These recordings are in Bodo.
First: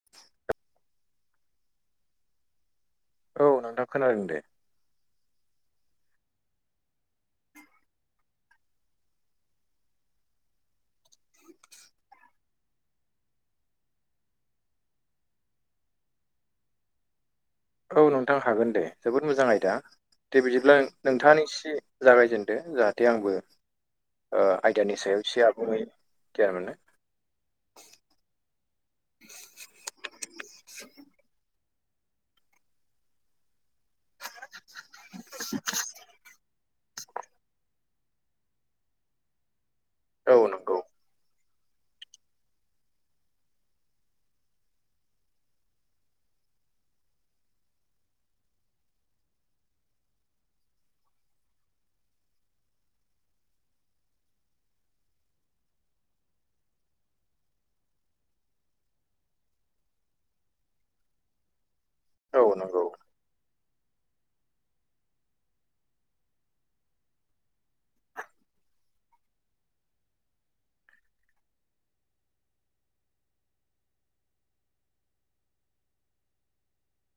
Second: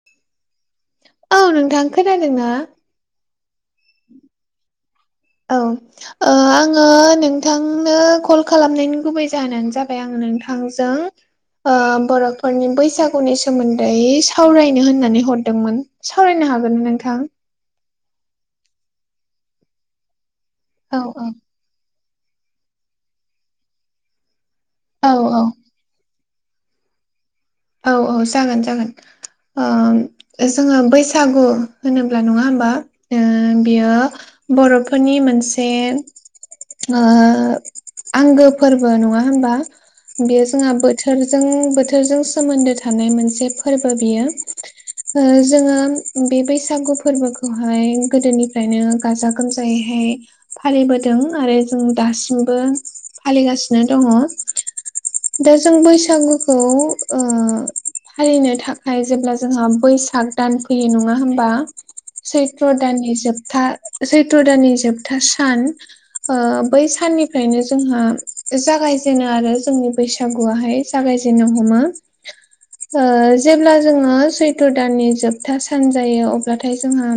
[unintelligible] औ नोंथां खोनादों ना औ नोंथा खोनादों दे औ ओ आङो नोंथांनो कल खालामनायनि गुबै जाहोनानो जाबाय आङो नोंथांजों ओ बर'फोरनि बैसागुनि सोमोन्दै सावरायनो होननानै हरदोंमोन सावरायनो हागोन नोंथां? औ नोंथां हागोन दे जोबोद मोजां आयदा दे बिदिब्ला औ नोंथाङा निसे जागायजेनदो जाहाथे आंबो ओ आयदानि औ सायाव औ एसे आबुङै गियान मोनो औ औ जागोन जागोन ओ जोङो बैसागु होनोब्ला नङा होमबा ओ बियो बर'फोरनि मोनसे ओ आंगो फोरबो नङा होनबा औ बेयो जोंहा नंगौ बोथोरजों बोथोरजों सोमोन्दो थानाय मोनसे फोरबो बियो जोङो बे बैसागु फोरबोखौहाय गोदोनिफ्रायनो गाजा गोमजायैहाय फालिबोदों आरो जों दासिमबो फालिगासिनो दङ' दा जों बैसागुखौ ओ फालिनो थाखाय जेब्ला जोंहा बैसाग दान फैयो नङा होमबा औ सैत्र नंगौ दाननि जोबथा सैत्र दाननि जोबथा सान ओ बै साननिफ्रायनो जोंहा जागायजेनो आरो जोंनि बैसागुआहाय जागायजेननो हमो ओ जेब्ला जोङो सैथ' दाननि जोबथा सान जायो अब्लाथाय जोंहा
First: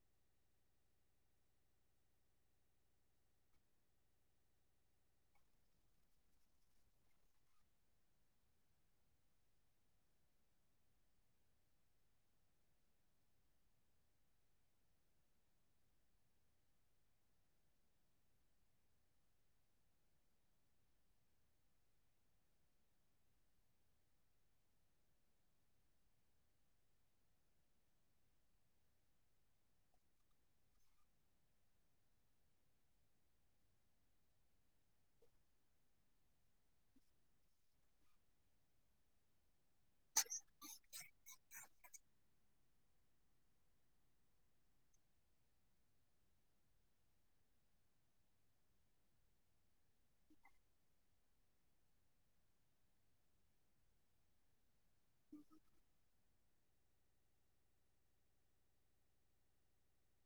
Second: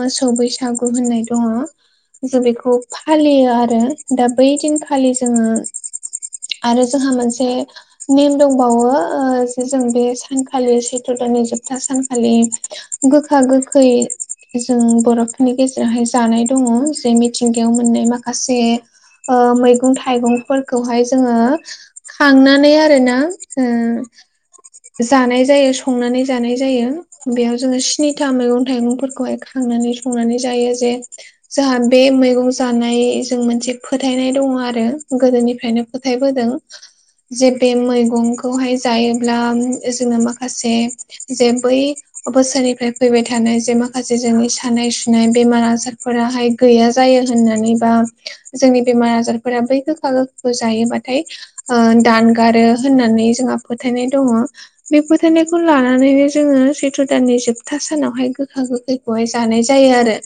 मोसौ बैसागु होननाय दङ जों बेखौ फालियो आरो दा बै दिनखालि जोङो आरो जोंहा मोनसे नेम दंबावो ओ जों बे सानखालि सैत्र दाननि जोबथा सानखालि गोखा गोखै जों बर'फोरनि गेजेरावहाय जानाय दङ जे मिथिंगायाव मोननाय माखासे माखासे मैगं थाइगंफोरखौहाय जोङो खांनानै आरो ना ओ जानाय जायो संनानै जानाय जायो बेयाव जोङो स्निथा मैगं थाइगंफोरखौहाय खांनानै संनानै जायो जे जोंहा बे मैगं जानायजों मोनसे फोथायनाय दङ' आरो गोदोनिफ्रायनो फोथायबोदों जे बे मैगंखौहाय जायोब्ला जोङो माखासे जे बै बोसोरनिफ्राय फैबाय थानाय जे माखासे जोंनि सानाय सुनाय बेमार आजारफोराहाय गैया जायो होननानै बा जोंनि बेमार आजारफोरा बै गोखा गोखाखौ जायोबाथाय ओ दानगारो होननानै जोंहा फोथायनाय दङ' बे फोथायनायखौ लानानैनो जोङो सैथ्र' दाननि जोबथा सानावहाय गोखा गोखैखौहाय जानाय जायो आरो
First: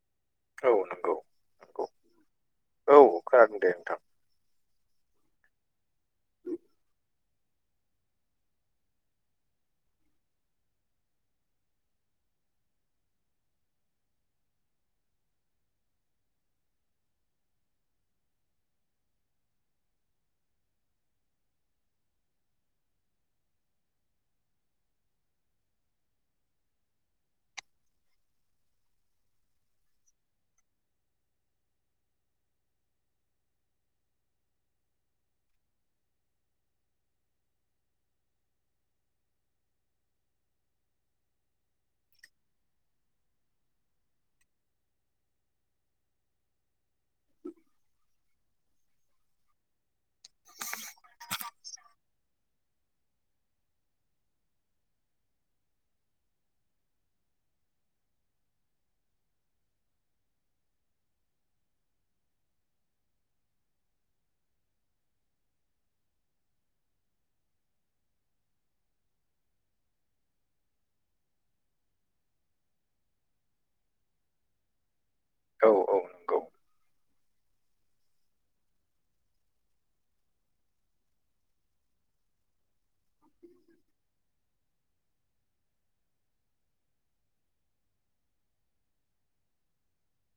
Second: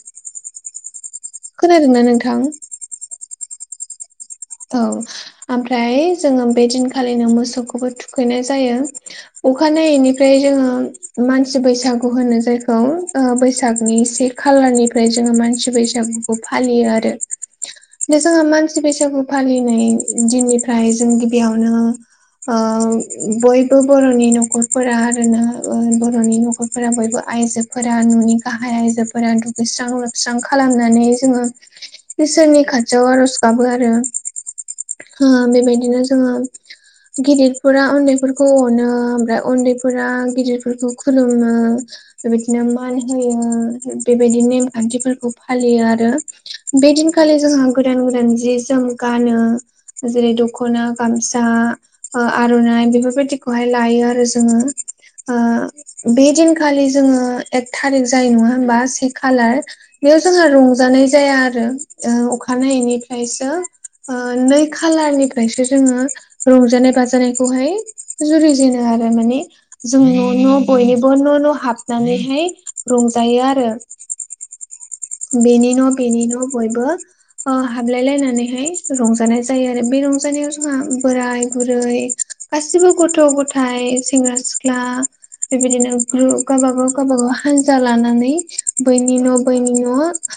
औ नंगौ नंगौ खोनादोंना नोंथां औ खोनादों दे नोंथां औ ओमफ्राय जोङो बे दिनखालिनो मोसौखौबो थुखैनाय जायो अखानायैनिफ्राय जोङो मानसि बैसागु होनो जायखौ बैसागनि से खालारनिफ्राय जोङो मानसि बैसागुखौ फालियो आरो जोंहा मानसि बैसागु फालिनाय दिननिफ्राय जों गिबियावनो बयबो बर'नि न'खरफोरा आरोना बर'नि न'खरफोरा बयबो आइजो फोरा न'नि गाहाय आइजोफोरा दुगैस्रां लोबस्रां खालामनानै जोङो इसोरनि खाथियाव आरज गाबो आरो बेबायदिनो जोङो गिदिरफोरा उन्दैफोरखौ अनो ओमफ्राय उन्दैफोरा गिदिरफोरखौ खुलुमो बेबायदिनो मान होयो बेबायदि नेमखान्थिफोरखौ फालियो आरो बे दिनखालि जोंहा गोदान गोदान जि जोम गानो जेरै दख'ना गामसा ओ आर'नाइ बेफोरबायदिखौहाय लायो आरो जोङो ओ बे दिनखालि जोङो एक थारिक जायो नङा होमबा से खालार बेयाव जोंहा रंजानाय जाया आरो ओ अखानायैनिफ्रायसो नै खालारनिफ्रायसो जोङो रंजानाय बाजानायखौहाय जुरिजेनो आरो माने जों न' न' बयनिबो न' न' हाबनानैहाय रंजायो आरो औ बेनि न औ बेनि नंगौ न बयबो ओ हाबलाय लायनानैहाय रंजानाय जायो आरो बे रंजानायाव जोंहा बोराय बुरै गासिबो गथ' गथाइ सेंग्रा सिख्ला बेबायदिनो ग्रु गावबागाव गावबागाव हानजा लानानै बैनि न' बैनि न'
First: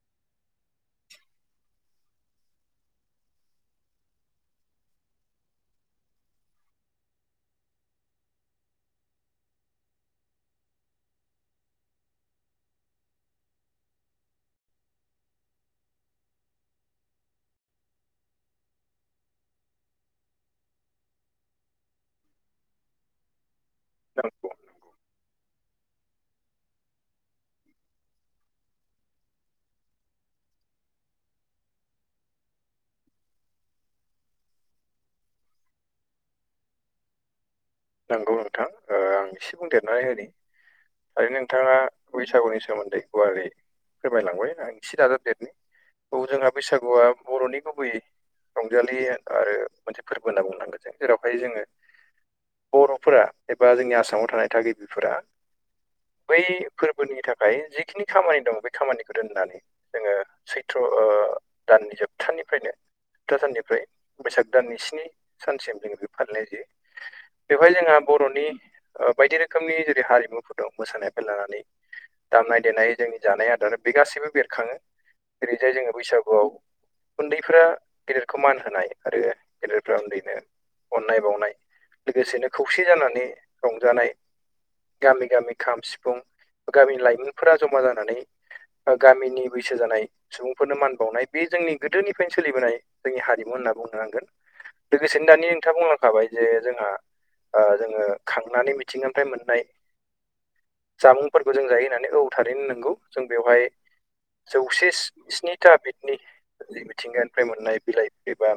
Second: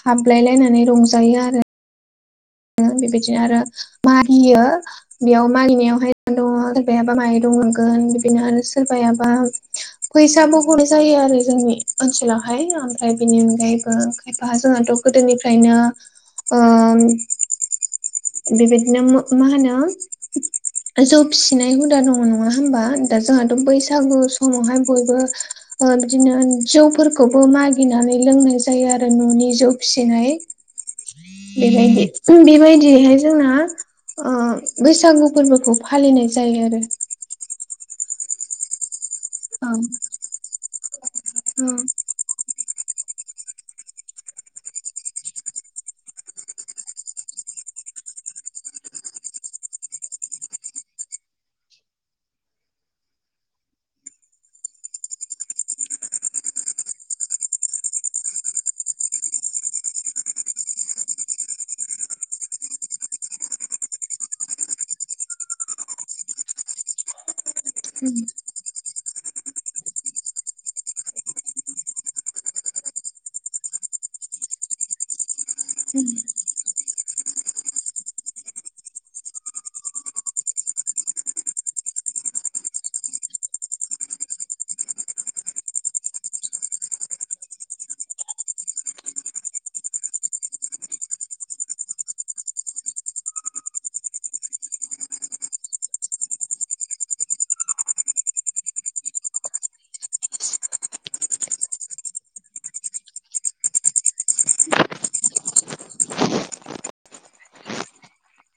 हाबलाय लायनानै रंजायो आरो बेबायदिनो आरो मागियो बेयाव मागिनायावहाय दङ सोरबायाबा माइरं मोनगोन बिदिनो आरो सोरबायाबा फैसाबो हरनाय जायो आरो जोंनि ओनसोलावहाय ओमफ्राय बेनि अनगायैबो एफा जोंहाथ' गोदोनिफ्रायनो बेबायदिनो मा होनो जौ फिसिनाय हुदा दङ नङा होमबा दा जोंहाथ' बै बैसागु नंगौ समावहाय बयबो बिदिनो जौफोरखौबो मागिनानै लोंनाय जायो आरो न'नि जौ फिसिनाय बेलाय बे बेबायदियैहाय जोंना ओ बैसागु फोरबोखौ फालिनाय जायो आरो नंगौ नोंथां ओ आं एसे औ बुंदेरनानै होनि ओरैनो नोंथाङा बैसागुनि सोमोन्दै गुवारै फोरमायलांबाय आंसे दाजाबदेरनि औ जोंहा बैसागुआ बर'नि गुबैयै रंजालि आरो मोनसे फोरबो होनना बुंनांगोन जों जेरावहाय जोङो बर'फोरा एबा जोंनि आसामाव थानाय थागिबिफोरा बै फोरबोनि थाखाय जिखिनि खामानि दं बे खामानिखौ दोननानै जोङो सैथ्र' दाननि जोबथानिफ्रायनो साननिफ्राय बैसाग दान स्नि सानसिम जोङो बे फालिनाय जायो बेवहाय जोंहा बर'नि बायदि रोखोमनि जेरै हारिमुफोर दं मोसानायफ्राय लानानै दामनाय देनाय जोंनि जानाय आदारा बे गासैबो बेरखाङो ओरैजाय जोङो बैसागुआव उन्दैफोरा गेदेरखौ मान होनाय आरो गेदेरफ्रा उन्दैनो अननाय बावनाय लोगोसेनो खौसे जानानै रंजानाय गामि गामि खाम सिफुं गामिनि लाइमोनफोरा जमा जानानै गामिनि बैसो जानाय सुबुंफोरनो मान बावनाय बे जोंनि गोदोनिफ्रायनो सोलिबोनाय जोंनि हारिमु होनना बुंनो नांगोन लोगोसेनो दानि नोंथाङा बुंहांखाबाय जे जोंहा जोङो खांनानै मिथिंगानिफ्राय मोननाय जामुंफोरखौ जों जायो होननानै औ थारैनो नोंगौ जों बेवहाय जौसे स्निथा बिदनि जि मिथिंगानिफ्राय मोननाय बिलाइ ए एबा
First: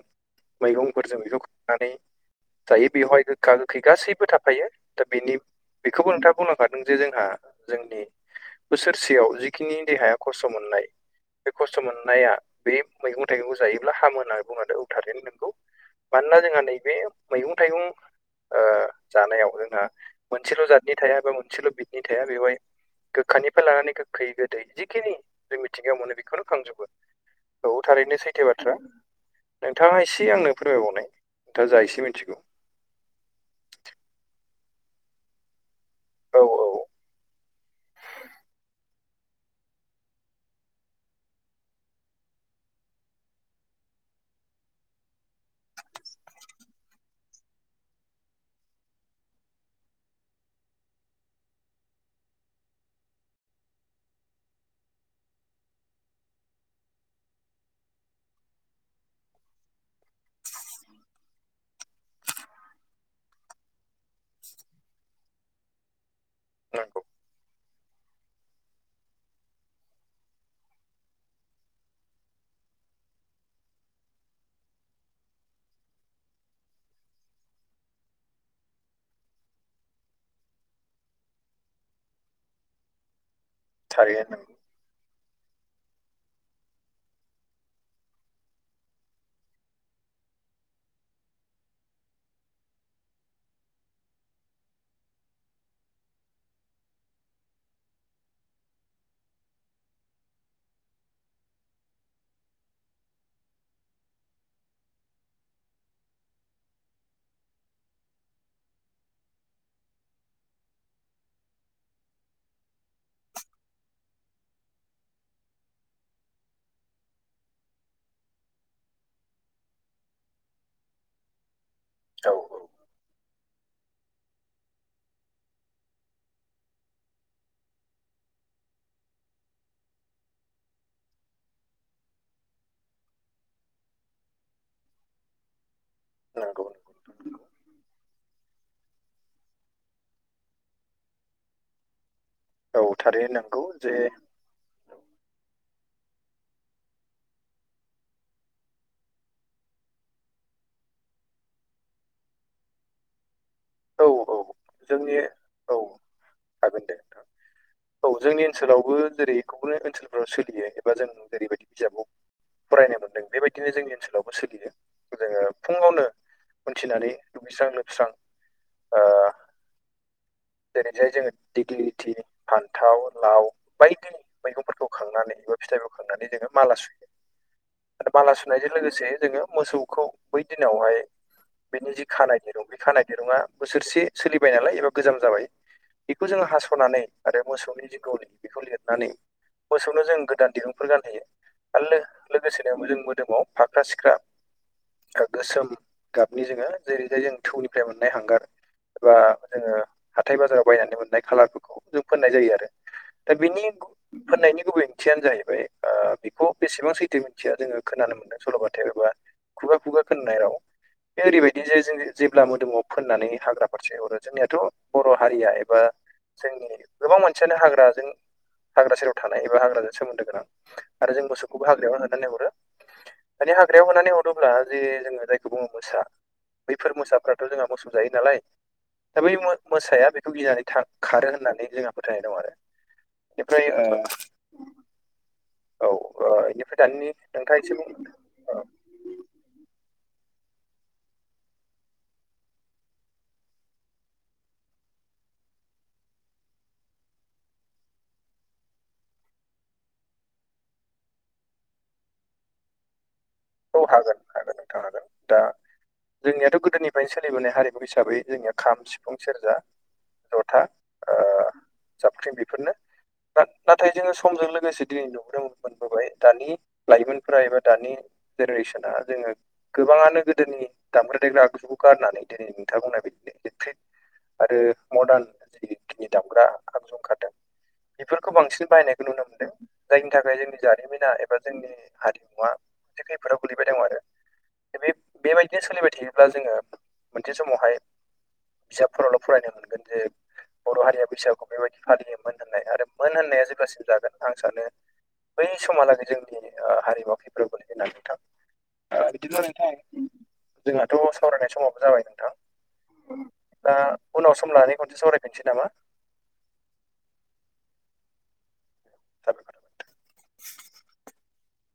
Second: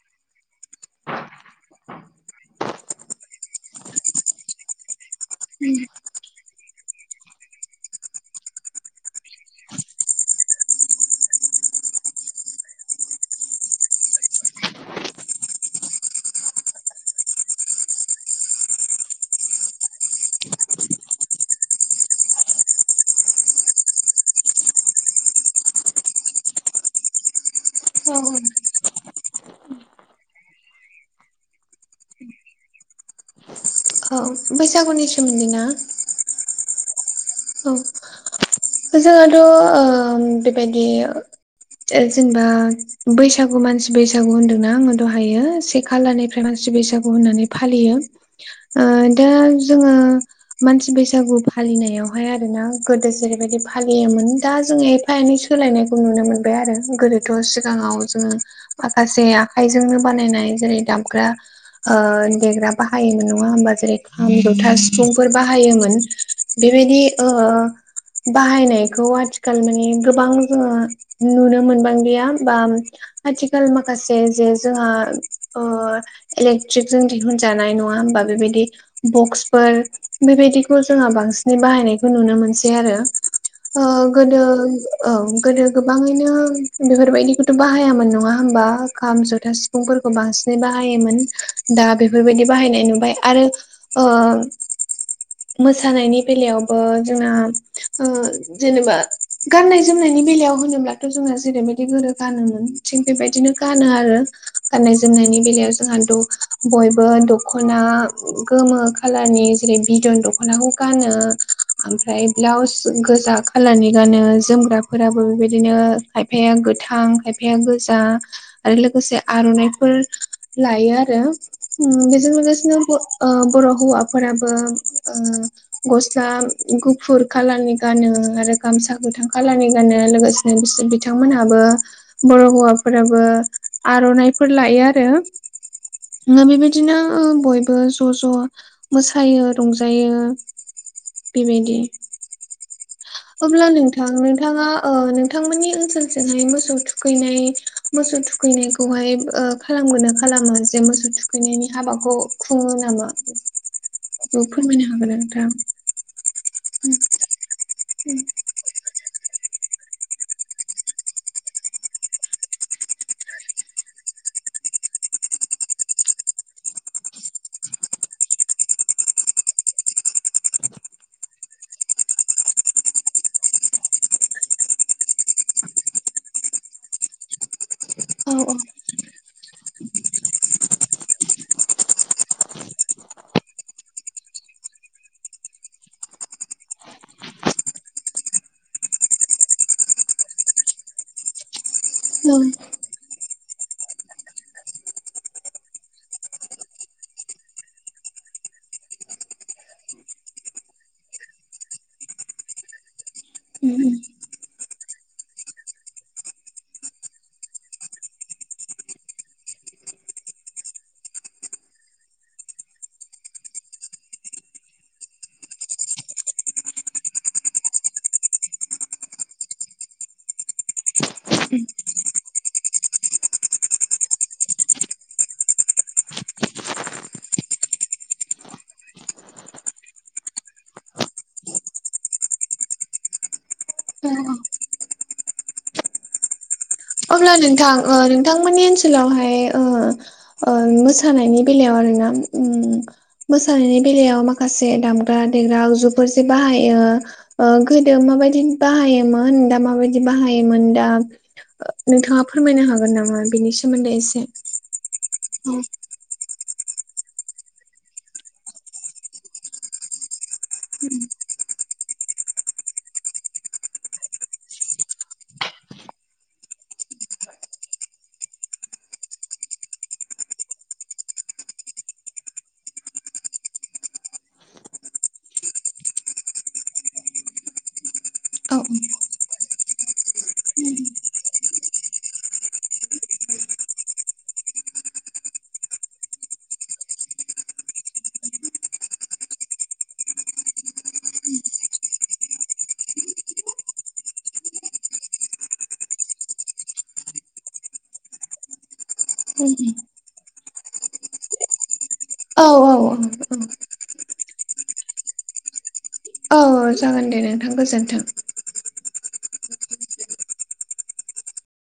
मैगंफोरजों बेखौ खनानै जायो बेवहाय गोखा गोखै गासैबो थाफायो दा बेनि बेखौबो नोंथाङा बुंलखादों जे जोंहा जोंनि बोसोरसेयाव जिखिनि देहाया खस्थ' मोननाय बे खस्थ' मोननाया बे मैगं थाइगंखौ जायोब्ला हामो होननानै बो औथारनो नोंगौ मानोना जोंहा नैबे मैगं थाइगं जानायाव जोंहा मोनसेल' जातनि थाया बा मोनसेल' बिदनि थाया बेवहाय गोखानिफ्राय लानानै गोखै गोदै जिखिनि जों मिथिंगायाव मोनो बेखौनो खांजोबो औ थारैनो सैथायो बाथ्रा नोंथाङा एसे आंनो फोरमायबावनाय नोंथाङा जा एसे मिथिगौ औ बैसागुनि सोमोन्दै ना औ औ औ जोंहाथ' बेबायदि जेनबा बैसागु मानसि बैसागु होन्दोंना आङो दहायो से खालारनिफ्राय मानसि बैसागु होननानै फालियो। ओ दा जोङो मानसि बैसागु फालिनायाव बेवहाय आरो ना गोदो जेरैबायदि फालियोमोन दा जोंङो एफा एनै सोलायनायखौ नुनो मोनबाय आरो गोदो थ' सिगाङाव जोङो माखासे आखाइजोंनो बानायनाय जेरै दामग्रा ओ देग्रा बाहायोमोन नङा होमबा जेरै खाम जथा सिफुंफोर बाहायोमोन। बेबायदि नंगौ ओ बाहायनायखौ आथिखाल माने गोबां जोङो नुनो मोनबांलिया बा आथिखाल माखासे जे जोंहा ओ इलेक्ट्रिक जों दिहुनजानाय नङा होमबा बेबायदि बक्सफोर बेबायदिखौ जोंहा बांसिनै बाहायनाय खौ नुनो मोनसै आरो ओ थारैनो गोदो औ गोदो गोबाङैनो बेफोरबायदिखौथ' बाहायामोन नङा होमबा खाम जथा सि फुंफोरखौ बांसिनै बाहायोमोन दा बेफोरबायदि बाहायनाय नुबाय आरो ओ मोसानायनि बेलायाव ओ जोंना ओ जेनेबा गाननाय जोमनायनि बेलायाव होनोब्ला थ' जोंना जेरैबायदि गोरो गानोमोन थिग बेबायदिनो गानो आरो गाननाय जोमनायनि बेलायाव जोंहा द बयबो दख'ना गोमो खालारनि जेरै बिदन दख'नाखौ गानो ओमफ्राय ब्लाउस गोजा खालारनि गानो जोमग्राफोराबो बेबायदिनो खायफाया गोथां खायफाया गोजा आरो लोगोसे आर'नाइफोर लायो आरो उम बेजों नंगौ औ लोगोसेनो ब ओ बर' हौवाफोराबो ओ गस्ला गुफुर खालारनि गानो आरो गामसा गोथां खालारनि गानो लोगोसेनो बिसोर बिथांमोनहाबो बर' हौवाफोराबो आर'नाइफोर लायो आरो नंगौ बेबायदिनो बयबो ज' ज' मोसायो रंजायो बिबायदि औ थारैनो नंगौ जे नोंथाङा ओ नोंथांमोननि ओनसोलजोंहाय मोसौ थुखैनाय मोसौ थुखैनाय खौहाय ओ खालामगोना खालामा जे मोसौ थुखैनायनि हाबाखौ खुङो नामा औ फोरमायनो हागोन जोंनि नोंथां औ हागोन दे [unintelligible] औ जोंनि ओनसोलावबो जेरै गुबुन ओनसोलफोराव सोलियो एबा जों जेरैबायदि बिजाबाव फरायनो मोनदों बेबायदिनो जोंनि ओनसोलावबो सोलियो जोङो फुङावनो उथिनानै दुगैस्रां लोबस्रां ओ जेरैजाय जोङो दिग्लिथि फान्थाव लाव बायदि मैगंफोरखौ खांनानै बा फिथाइफोरखौ खांनानै जोङो माला सुयो। आरो माला औ सुनायजों औ लोगोसे जोङो मोसौखौ बै दिनावहाय बेनि जि खानाय दिरुं बे खानाय दिरुङा बोसोरसे सोलिबाय नालाय एबा गोजाम जाबाय बेखौ जोङो हास'नानै आरो मोसौनि जि गलि बेखौ लिरनानै मोसौनो जों गोदान दिरुंफोर गानहोयो आरो लो लोगोसेनो जों मोदोमाव फाग्रा सिख्रा गोसोम गाबनि जोङो जेरै जाय जों थौनिफ्राय मोननाय हांगार एबा जोङो हाथाय बाजाराव बायनानै मोननाय खालारफोरखौ जों फोननाय जायो आरो दा बिनि फोननायनि गुबै ओंथियानो जाहैबाय ओ बेखौ बेसेबां सैथो मिथिया जोङो खोनानो मोनदों सल'बथायाव एबा खुगा खुगा खोनानाय राव बे ओरैबायदि जे जों जेब्ला मोदोमाव फोननानै हाग्रा फारसे हरो जोंनियाथ' बर' हारिया एबा जोंनि गोबां मोनसियानो हाग्राजों हाग्रा सेराव थानाय एबा हाग्राजों सोमोन्दो गोनां आरो जों मोसौखौबो हाग्लायावनो हनानैनाय हरो मानानि हाग्रायाव होनानै हरोब्ला जे जोङो जायखौ बुङो मोसा बैफोर मोसाफ्राथ' जोंहा मोसौ जायो नालाय दा बै मोसाया बेखौ गिनानै खारो होननानै जोंहा फोथायनाय दं आरो बेनिफ्राय औ औ बेनिफ्राय दानि नोंथाङा एसेम बिथांमोननि ओनसोलावहाय मोसानायनि बेलायाव आर ना मोसानायनि बेलायाव माखासे दामग्रा देग्राजुफोर ज बाहायो गोदो माबायदि बाहायोमोन दा माबायदि बाहायोमोन दा नोंथाङा फोरमायनो हागोन नामा बेनि सायाव औ हागोन हागोन नोंथां हागोन दा जोंनियाथ' गोदोनिफ्रायनो सोलिबोनाय हारिमु हिसाबै जोंनिया खाम सिफुं सेरजा जथा जाबख्रिं बेफोरनो ना- नाथाय जोङो समजों लोगोसे दिनै नुबोनो मोनबोबाय दानि लाइमोनफोरा एबा दानि जेनेरेसना जोङो गोबाङानो गोदोनि दामग्रा देग्रा आगजुखौ गारनानै दिनै नोंथां बुंनाय बादिनो इलेक्ट्रिक आरो मदारन जिखिनि दामग्रा आगजुं खादों बेफोरखौ औ बांसिन बाहायनायखौ नुनो मोन्दों जायनि थाखाय जोंनि जारिमिना एबा जोंनि हारिमुवा मोनसे खैफोदाव गोलैबाय दं आरो बे बेबायदिनो सोलिबाय थायोब्ला जोङो मोनसे समावहाय बिजाबफोरावल' फरायनो मोनगोन जे बर' हारिया बैसागु बेबायदि फालियो मोन होननाय आरो मोन होननाया जेब्लासिम जागोन आं सानो बै समहालागै जोंनि ओ हारिमुआ खैफोदाव गोलैगोन होनना नोंथां ओ बिदिब्ला नोंथां जोंहाथ' सावरायनाय समावबो जाबाय नोंथां औ औ औ दा उनाव सम लानानै खनसे सावरायफिनसै नामा अ जागोन दे नोंथां गोजोन्थों [unintelligible]